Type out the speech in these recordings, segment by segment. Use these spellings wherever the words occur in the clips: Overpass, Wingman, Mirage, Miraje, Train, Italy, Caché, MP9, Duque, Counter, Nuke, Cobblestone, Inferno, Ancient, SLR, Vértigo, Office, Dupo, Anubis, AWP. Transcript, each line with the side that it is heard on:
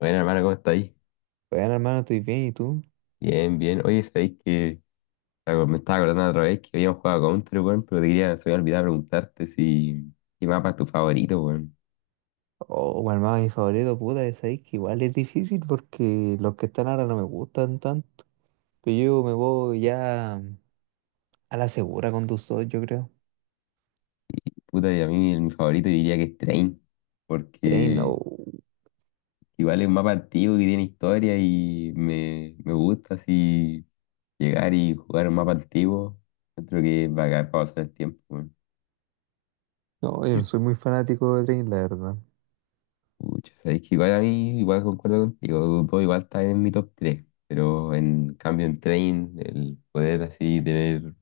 left: Bueno, hermano, ¿cómo está ahí?
right: Bueno, hermano, estoy bien, ¿y tú?
left: Bien, bien. Oye, sabéis que me estaba acordando otra vez que habíamos jugado a Counter, weón, pero te quería, se me había olvidado preguntarte si qué mapa es tu favorito, weón.
right: Oh, hermano, mi favorito, puta, es ahí que igual es difícil porque los que están ahora no me gustan tanto. Pero yo me voy ya a la segura con tus dos, yo creo.
left: Puta, y a mí mi favorito diría que es Train,
right: Train,
left: porque
right: oh,
left: igual es un mapa antiguo que tiene historia y me gusta así llegar y jugar un mapa antiguo. Creo que es bacán para pasar el tiempo, weón.
right: no, yo no soy muy fanático de Train, la verdad.
left: Pucha, sabéis que igual a mí, igual concuerdo contigo, Dupo igual está en mi top 3 pero en cambio en Train, el poder así tener,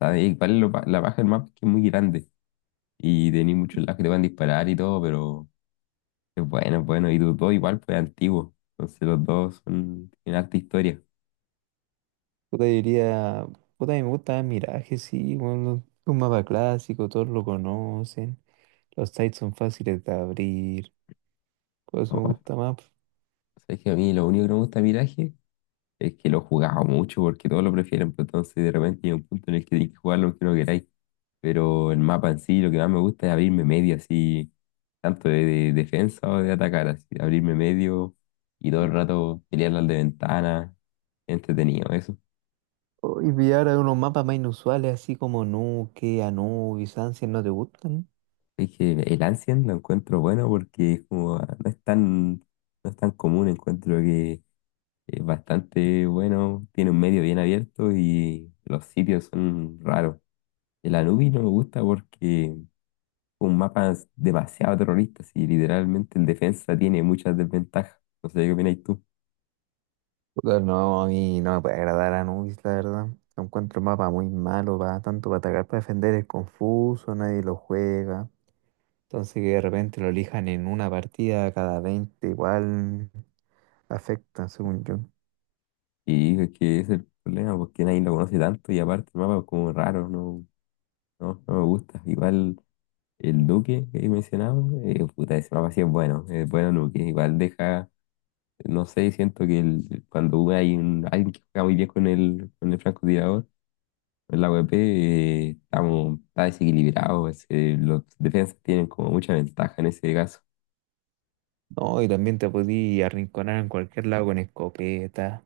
left: ¿sabéis? Igual la baja del mapa es que es muy grande y tenéis muchos lados que te van a disparar y todo, pero es bueno, y Dupo igual fue antiguo, entonces los dos son, tienen harta historia.
right: Puta, yo diría, puta, a mí me gusta Miraje, sí, bueno, un mapa clásico, todos lo conocen. Los sites son fáciles de abrir, por eso
left: Oh,
right: me gusta más.
left: sabéis que a mí lo único que no me gusta de Mirage es que lo jugaba mucho porque todos lo prefieren, pero entonces de repente llega un punto en el que tenéis que jugarlo aunque no queráis. Pero el mapa en sí, lo que más me gusta es abrirme medio así, tanto de defensa o de atacar, así, abrirme medio y todo el rato pelear las de ventana, entretenido eso.
right: Oh, y pillar unos mapas más inusuales, así como Nuke, Anubis, Ancient, ¿no te gustan?
left: Es que el Ancient lo encuentro bueno porque es como, ah, no es tan común, encuentro que es bastante bueno, tiene un medio bien abierto y los sitios son raros. El Anubis no me gusta porque es un mapa demasiado terrorista, y literalmente el defensa tiene muchas desventajas. No sé qué opináis tú.
right: Puta, no, a mí no me puede agradar Anubis, la verdad. Lo encuentro un mapa muy malo, va tanto para atacar, para defender, es confuso, nadie lo juega. Entonces que de repente lo elijan en una partida cada 20 igual afecta, según yo.
left: Y es que ese es el problema, porque nadie lo conoce tanto y aparte el mapa es como raro, no, no, no me gusta. Igual el Duque que he mencionado, puta, ese mapa sí es bueno Duque. Igual deja, no sé, siento que cuando hay alguien que juega muy bien con el francotirador, en la AWP, está desequilibrado, los defensas tienen como mucha ventaja en ese caso.
right: No, y también te podí arrinconar en cualquier lado con escopeta.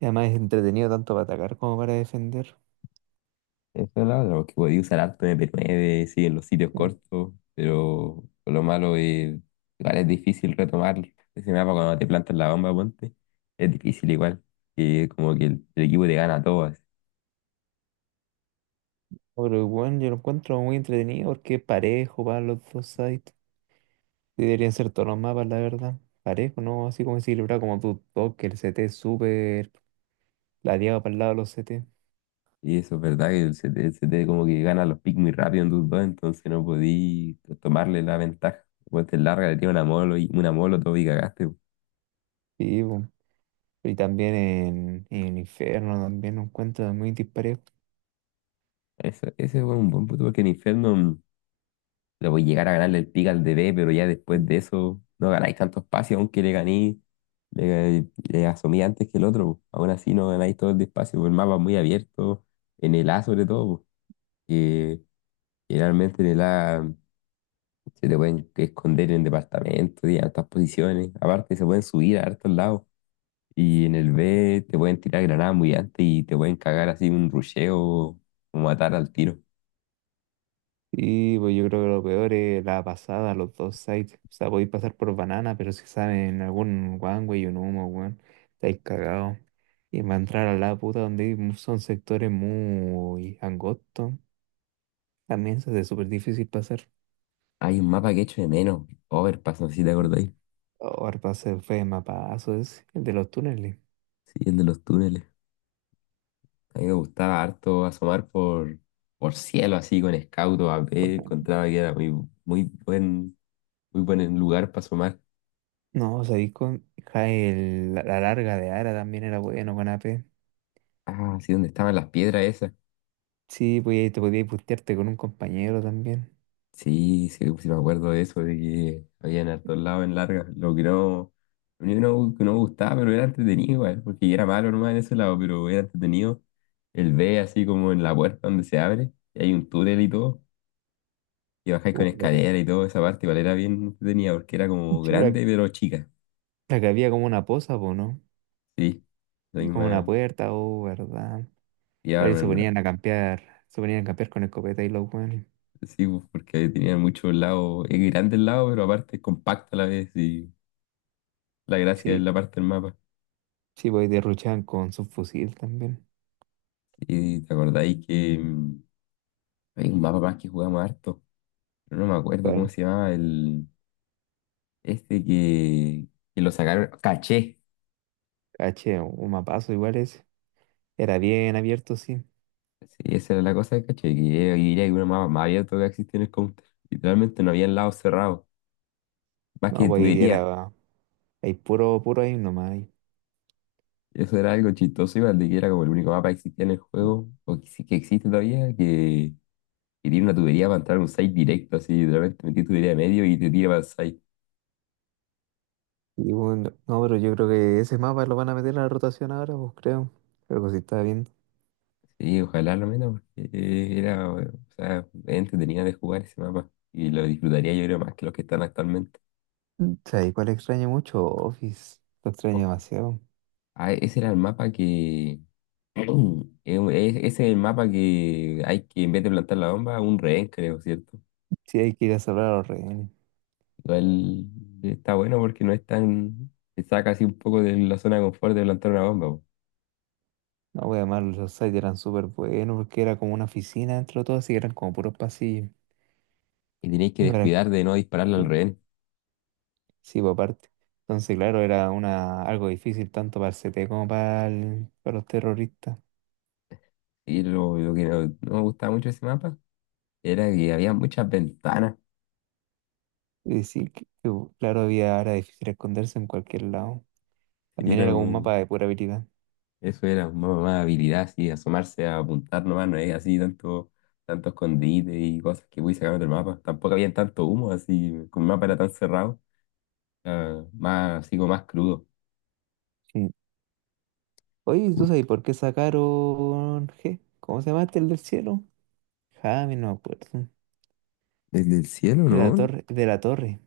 right: Y además es entretenido tanto para atacar como para defender.
left: Eso es la otra, porque podía usar harto MP9, sí, en los sitios
right: Sí.
left: cortos, pero lo malo es, igual es difícil retomar ese mapa cuando te plantas la bomba, ponte. Es difícil igual, que como que el equipo te gana a todas.
right: Pero bueno, yo lo encuentro muy entretenido porque es parejo para los dos sides. Sí, deberían ser todos los mapas, la verdad. Parejo, ¿no? Así como equilibrado, como tu toque, el CT súper ladeado para el lado de los CT.
left: Y eso es verdad, que se te como que gana los picks muy rápido en tus dos, entonces no podí tomarle la ventaja. Pues te larga, le tiras una molo y una molo todo y cagaste, pues.
right: Sí, po. Y también en Inferno también un cuento muy disparejo.
left: Eso, ese fue un buen punto, porque en Inferno le voy a llegar a ganarle el pick al D B pero ya después de eso no ganáis tanto espacio, aunque le ganéis. Le asomé antes que el otro, po. Aún así no ganáis todo el despacio, po. El mapa es muy abierto, en el A sobre todo, po, que generalmente en el A se te pueden esconder en departamentos y en altas posiciones. Aparte se pueden subir a hartos lados. Y en el B te pueden tirar granadas muy antes y te pueden cagar así un rusheo o matar al tiro.
right: Y pues yo creo que lo peor es la pasada, los dos sites. O sea, podéis pasar por banana, pero si saben algún one way o un humo, weón, estáis cagados. Y va a entrar a la puta donde hay son sectores muy angostos. También se hace súper difícil pasar.
left: Hay un mapa que echo de menos, Overpass, no sé si te acordáis.
right: Oh, el pase fue mapazo, es el de los túneles.
left: Sí, el de los túneles. A mí me gustaba harto asomar por cielo así con escauto a ver,
right: Por favor.
left: encontraba que era muy buen, muy buen lugar para asomar.
right: No, o sea, ahí con ja, la larga de Ara también era bueno con AP.
left: Ah, sí, donde estaban las piedras esas.
right: Sí, pues ahí te podías putearte con un compañero también.
left: Sí, sí, sí me acuerdo de eso, de que había en hartos lados en largas. Lo único que no me gustaba, pero era entretenido igual, porque yo era malo nomás en ese lado, pero era entretenido. El B así como en la puerta donde se abre, y hay un túnel y todo, y bajáis con
right: Oh, verdad.
left: escalera y todo, esa parte igual era bien entretenida, porque era
right: Sí,
left: como
right: pero la,
left: grande pero chica.
right: la que había como una posa, po, ¿no?
left: Sí, la
right: Y como una
left: misma.
right: puerta, oh, verdad. Claro, y se
left: Llevaban,
right: ponían a campear, se ponían a campear con escopeta y los weones.
left: sí, pues, porque tenían muchos lados. Es grande el lado, pero aparte es compacto a la vez. Y la gracia es
right: Sí,
left: la parte del mapa.
right: sí, pues ahí derruchaban con su fusil también.
left: Y te acordáis que hay un mapa más que jugamos harto. Pero no me acuerdo cómo
right: Bueno,
left: se llamaba el. Este que lo sacaron. Caché.
right: caché, un mapazo igual ese. Era bien abierto, sí.
left: Sí, esa era la cosa de caché. Que era uno mapa más abierto que existía en el counter. Literalmente no había lados cerrados. Más
right: No,
left: que
right: pues ahí
left: tuberías.
right: era. Hay puro, puro ahí nomás. Ahí.
left: Y eso era algo chistoso, igual de que era como el único mapa que existía en el juego, o que, sí que existe todavía, que tiene una tubería para entrar a un site directo, así, literalmente metí tubería de medio y te tira para el site.
right: Y bueno, no, pero yo creo que ese mapa lo van a meter a la rotación ahora, pues creo. Creo que sí está bien.
left: Sí, ojalá lo menos, porque o sea, entretenida de jugar ese mapa. Y lo disfrutaría yo creo más que los que están actualmente.
right: ¿Sabes cuál extraño mucho? Office. Lo extraño
left: Office.
right: demasiado.
left: Ah, ese era el mapa que... es- Ese es el mapa que hay que, en vez de plantar la bomba, un rehén, creo, ¿cierto?
right: Sí, hay que ir a salvar a los rehenes.
left: Igual está bueno porque no es tan. Te saca así un poco de la zona de confort de plantar una bomba, po.
right: No, voy además los sites eran súper buenos porque era como una oficina dentro de todo, así que eran como puros pasillos.
left: Y tenéis que
right: Y para...
left: descuidar de no dispararla al rehén.
right: Sí, por aparte. Entonces, claro, era algo difícil tanto para el CT como para, para los terroristas.
left: Y lo que no me gustaba mucho de ese mapa era que había muchas ventanas.
right: Y sí, claro, había, era difícil esconderse en cualquier lado.
left: Y
right: También
left: era
right: era como un
left: como.
right: mapa de pura habilidad.
left: Eso era más habilidad, así, asomarse a apuntar nomás, no es así tanto escondite y cosas que voy sacar del mapa. Tampoco había tanto humo, así, como el mapa era tan cerrado, era más, así como más crudo.
right: Mm. Oye, ¿tú sabes por qué sacaron G? ¿Cómo se llama este, el del cielo? Jaime, no me acuerdo.
left: Desde el cielo,
right: De la
left: ¿no?
right: torre, de la torre.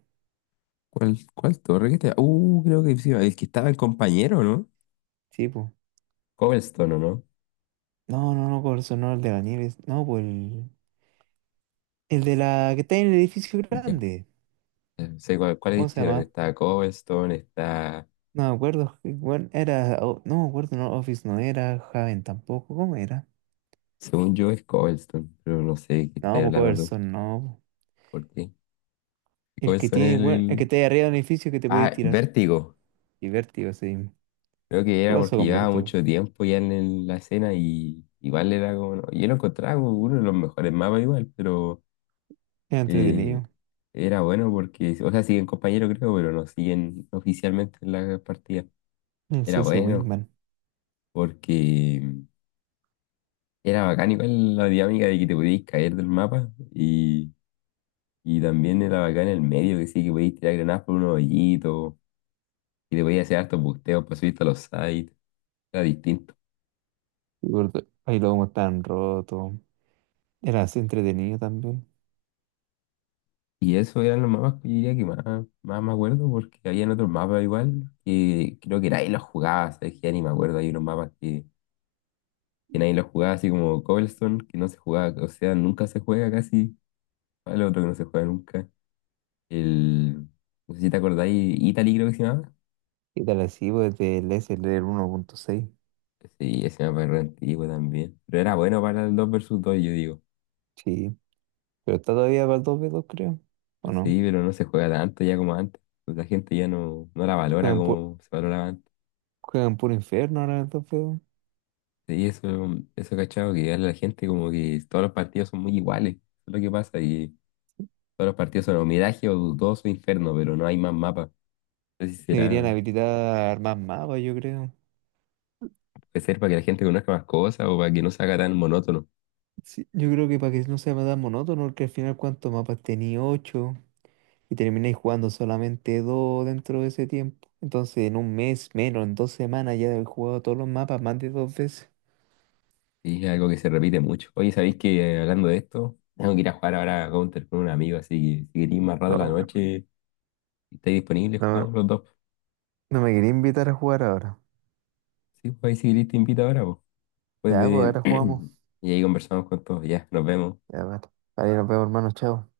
left: ¿Cuál torre que te... creo que sí, el que estaba el compañero, ¿no?
right: Sí, pues.
left: Cobblestone, ¿o no?
right: No, no, no, Corazón, no, el de la nieve. No, pues el de la que está en el edificio
left: Ya,
right: grande.
left: sé cuál
right: ¿Cómo se
left: edificio eran.
right: llama?
left: Está Cobblestone, está...
right: No me acuerdo. Bueno, era. O- no me acuerdo, no, Office no era. Javen tampoco. ¿Cómo era?
left: Según yo es Cobblestone, pero no sé qué
right: No,
left: estás
right: pues
left: hablando tú.
right: Corazón, no.
left: ¿Por qué?
right: El que
left: Cobblestone es
right: tiene,
left: el...
right: bueno, el que está ahí arriba del edificio que te puedes
left: Ah,
right: tirar.
left: Vértigo.
right: Y Vértigo, sí.
left: Creo que
right: ¿Qué
left: era
right: pasó
left: porque
right: con
left: llevaba
right: Vértigo?
left: mucho tiempo ya en la escena y igual era como... No, yo lo encontraba como uno de los mejores mapas igual, pero...
right: Era
left: eh,
right: entretenido.
left: era bueno porque... O sea, siguen compañeros creo, pero no siguen oficialmente en la partida.
right: Es
left: Era
right: ese
left: bueno,
right: Wingman.
left: porque era bacán igual la dinámica de que te podías caer del mapa y también era bacán el medio, que sí, que podías tirar granadas por unos hoyitos y te podías hacer hartos busteos para subirte a los sites, era distinto.
right: Y gordo, ay, luego como tan roto. Era así entretenido también.
left: Y eso eran los mapas que yo diría que más me acuerdo porque había otros mapas igual que creo que nadie los jugaba, ¿sabes? Que ya ni me acuerdo, hay unos mapas que nadie los jugaba, así como Cobblestone, que no se jugaba, o sea, nunca se juega casi, el otro que no se juega nunca, el... No sé si te acordáis, Italy creo que se llamaba.
right: Y tal así, pues del SLR 1.6.
left: Sí, ese mapa es re antiguo también. Pero era bueno para el 2 versus dos yo digo.
right: Sí. Pero está todavía para el 2v2, creo. ¿O no?
left: Sí, pero no se juega tanto ya como antes. Pues la gente ya no la valora
right: Juegan por,
left: como se valoraba antes.
right: juegan por infierno ahora el 2v2.
left: Sí, eso cachado que a la gente como que todos los partidos son muy iguales. Eso es lo que pasa, y todos los partidos son o Mirage o Dudoso Inferno, pero no hay más mapas. No sé si
right: Deberían
left: será,
right: habilitar más mapas, yo creo.
left: puede ser para que la gente conozca más cosas o para que no se haga tan monótono.
right: Sí, yo creo que para que no sea tan monótono, porque al final cuántos mapas tenía 8 y termináis jugando solamente 2 dentro de ese tiempo. Entonces en un mes menos, en 2 semanas ya he jugado todos los mapas más de dos veces.
left: Y es algo que se repite mucho. Oye, ¿sabéis que hablando de esto, tengo que ir a jugar ahora a Counter con un amigo, así que si queréis más rato a la
right: No.
left: noche. Si estáis disponibles,
right: No,
left: jugamos los dos.
right: no me quería invitar a jugar ahora.
left: Sí, pues ahí si queréis te invito ahora, pues. Después
right: Ya, pues ahora
left: de...
right: jugamos.
left: Y ahí conversamos con todos, ya, nos vemos.
right: Ya, vale. Vale, nos vemos, hermano. Chao.